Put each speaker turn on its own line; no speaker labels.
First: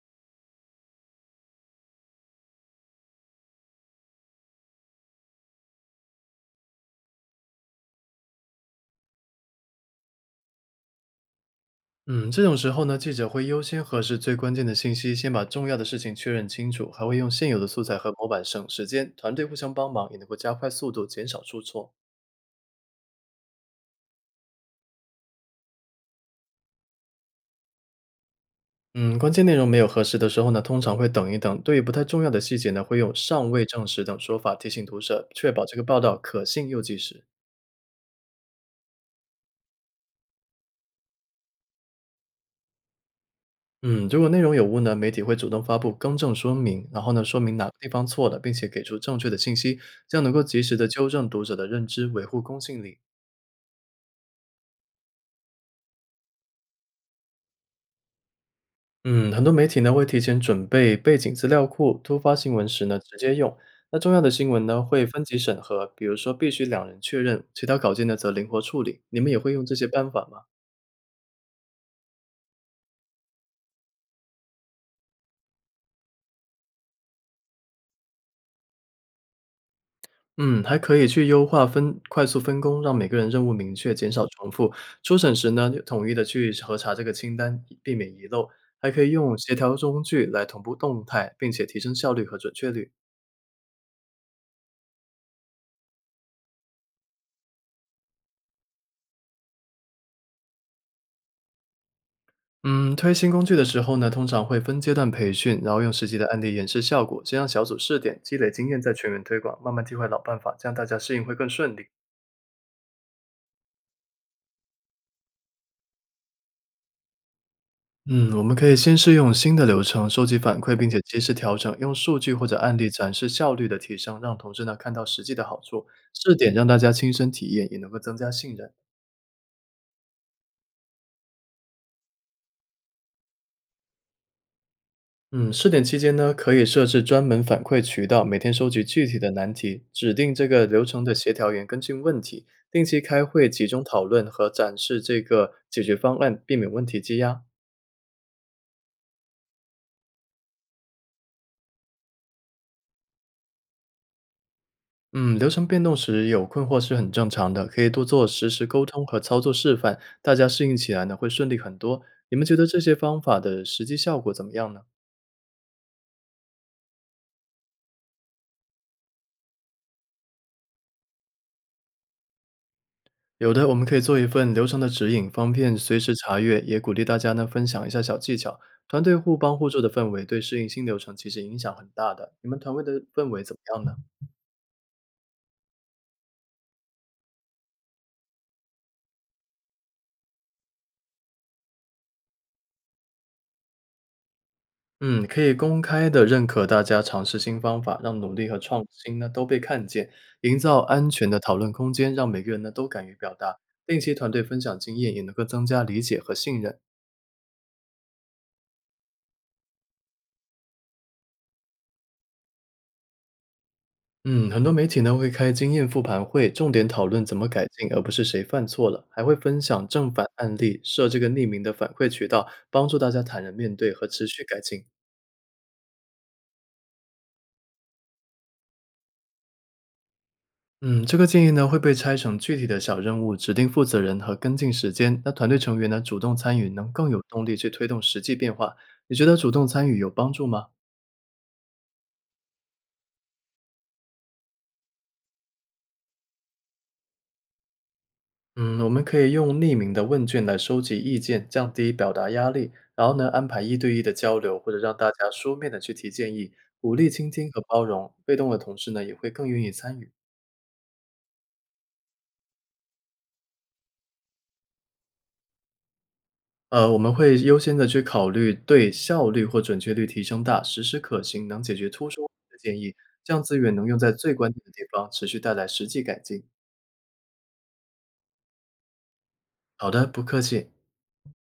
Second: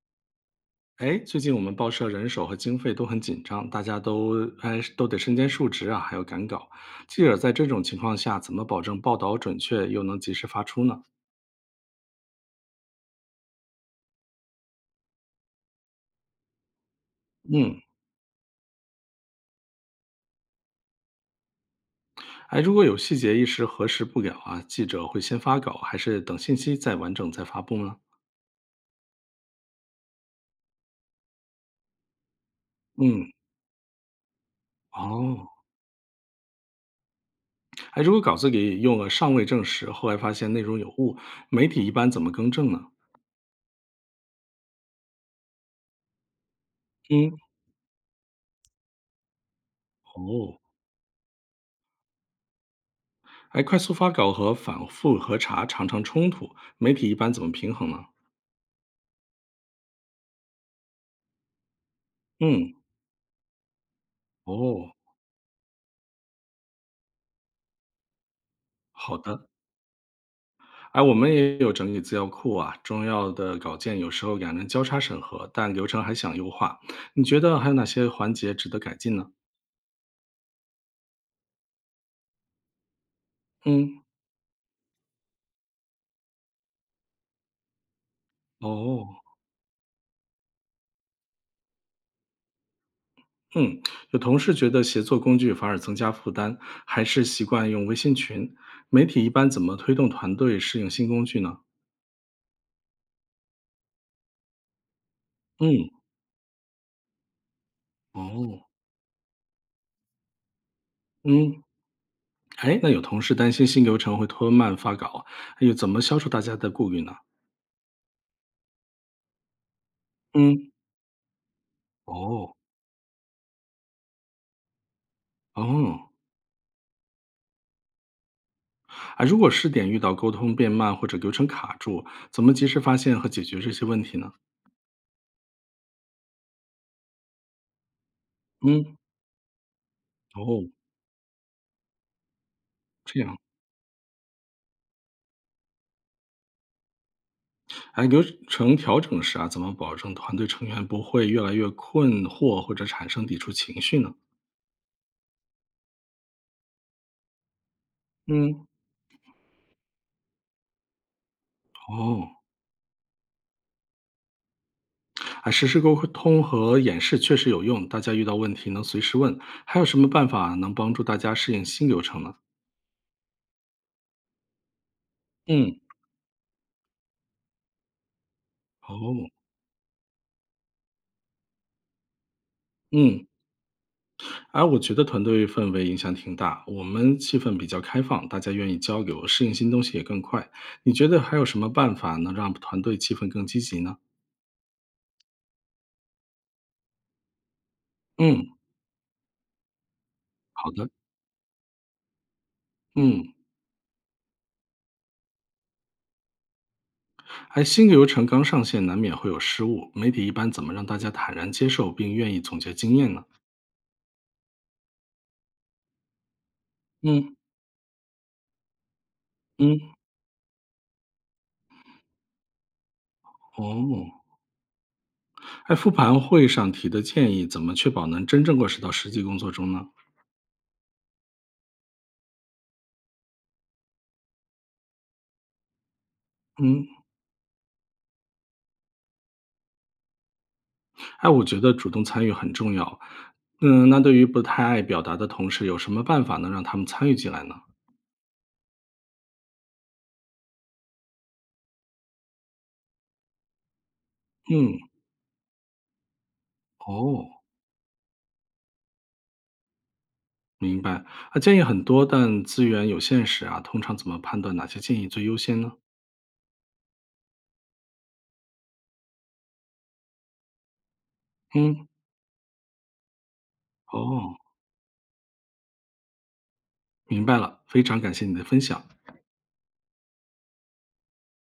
哎，最近我们报社人手和经费都很紧张，大家都都得身兼数职啊，还要赶稿。记者在这种情况下，怎么保证报道准确又能及时发出呢？
嗯，这种时候呢，记者会优先核实最关键的信息，先把重要的事情确认清楚，还会用现有的
嗯，
素材和模板省时间，团队互相帮忙也能够加快速度，减少出错。
哎，如果有细节一时核实不了啊，记者会先发稿，还是等信息再完整再发布呢？
嗯，关键内容没有核实的时候呢，通常会等一等。对于不太重要的细节呢，会用
嗯，
“尚未证实”等说法提醒读者，
哦，
确保这个报道可信又及时。
哎，如果稿子里用了尚未证实，后来发现内容有误，媒体一般怎么更正呢？
嗯，如果内容有误呢，媒体会主动发布更正说明，然后呢，
嗯，
说明哪个地方错了，并且给出正确的信息，这样能够
哦，
及时的纠正读者的认知，维护公信力。
哎，快速发稿和反复核查常常冲突，媒体一般怎么平衡呢？
嗯，很多媒体呢会提前准备背景资料库，突发新闻
嗯，
时呢直接用。那重要的新闻呢
哦，
会分级审核，比如说必须两人确认，其他稿件呢则灵活处理。
好
你们也
的。
会用这些办法吗？
哎，我们也有整理资料库啊，重要的稿件有时候两人交叉审核，但流程还想优化。你觉得还有哪些环节值得改进呢？
嗯，还可以去优化分快速分工，让每个人任务明确，
嗯，
减少重复。初审时呢，统一的去核查这个清单，以避免遗漏。还可以
哦，
用协调工具来同步动态，并且提升效率和准确率。
嗯，有同事觉得协作工具反而增加负担，还是习惯用微信群。媒体一般怎么推动团队适应新工具呢？
嗯，推新工具的时候呢，通常会分阶段培训，然后
嗯，
用实际的案例演示效果，先让小组试点，积累
哦，
经验，再全员推广，慢慢替换老办法，这样大家适应会更
嗯，
顺利。
哎，那有同事担心新流程会拖慢发稿，又怎么消除大家的顾虑呢？
嗯，我们可以先试用新的流程，收集反
嗯，
馈，并且及时调整，用数据或
哦，
者案例展示效率的提升，让同事呢看到实际的好处。
哦。
试点让大家亲身体验，也能够增加信任。
啊，如果试点遇到沟通变慢或者流程卡住，怎么及时发现和解决这些问题呢？
嗯，试点期间呢，可以设置专门反馈渠道，每天收集
嗯，
具体的难题，指定这个
哦，
流程的协调员跟进问题，定期
这
开
样，
会集中讨论和展示这个解决方案，避免问题积压。
哎，流程调整时啊，怎么保证团队成员不会越来越困惑或者产生抵触情绪呢？
嗯，流程变动时有困惑是很正常的，可以多做实时
嗯，
沟通和操作示范，大家适应起来呢会顺利很多。
哦，
你们觉得这些方法的实际效果怎么样呢？
啊，实时沟通和演示确实有用，大家遇到问题能随时问。还有什么办法能帮助大家适应新流程呢？
有的，我们可以做一份流程的指引，方便
嗯，
随时查阅，也鼓励大家呢分享一下小技巧。团队
哦，
互帮互助的氛围对适应新流程其实影响很大的。你们团队的
嗯，
氛围怎么样呢？
哎，我觉得团队氛围影响挺大。我们气氛比较开放，大家愿意交流，适应新东西也更快。你觉得还有什么办法能让团队气氛更积极呢？
嗯，可以公开的认可大家尝试新方法，让努力
嗯，
和创新呢都被看见，营
好
造
的。
安全的讨论空间，让每个人呢都敢于表
嗯，
达。定期团队分享经验，也能够增加理解和信任。
哎，新流程刚上线，难免会有失误。媒体一般怎么让大家坦然接受并愿意总结经验呢？
嗯，很多媒体呢会开经验复盘会，重点讨论怎
嗯，
么改进，而不是谁犯错了，还会分享
嗯，
正反案例，设这个匿名的反馈渠道，帮助大家坦然面对
哦，
和持续改进。
哎，复盘会上提的建议，怎么确保能真正落实到实际工作中呢？
嗯，这个建议呢会被拆成具体的小任务，指定负责人和跟进时间。那团队成员呢主动参与，
嗯，
能更有动力去推动实际变化。你觉得主动参与有帮助吗？
哎，我觉得主动参与很重要，嗯，那对于不太爱表达的同事，有什么办法能让他们参与进来呢？
嗯，我们可以用匿名的问卷来收集意见，降低表达压力，然后呢，安排一对一的交流，或者
嗯，
让大家书面的去提建议，鼓励
哦，
倾听和包容，被动的同事呢也会更愿意参与。
明白。啊，建议很多，但资源有限时啊，通常怎么判断哪些建议最优先呢？
我们会优先的去考虑对效率或准确率提升大、实施可行、能解
嗯，
决突出问题的建议，这样资源能用在最
哦，
关键的地方，持续带来实际改进。
明白了，非常感谢你的分享。
好的，不客气。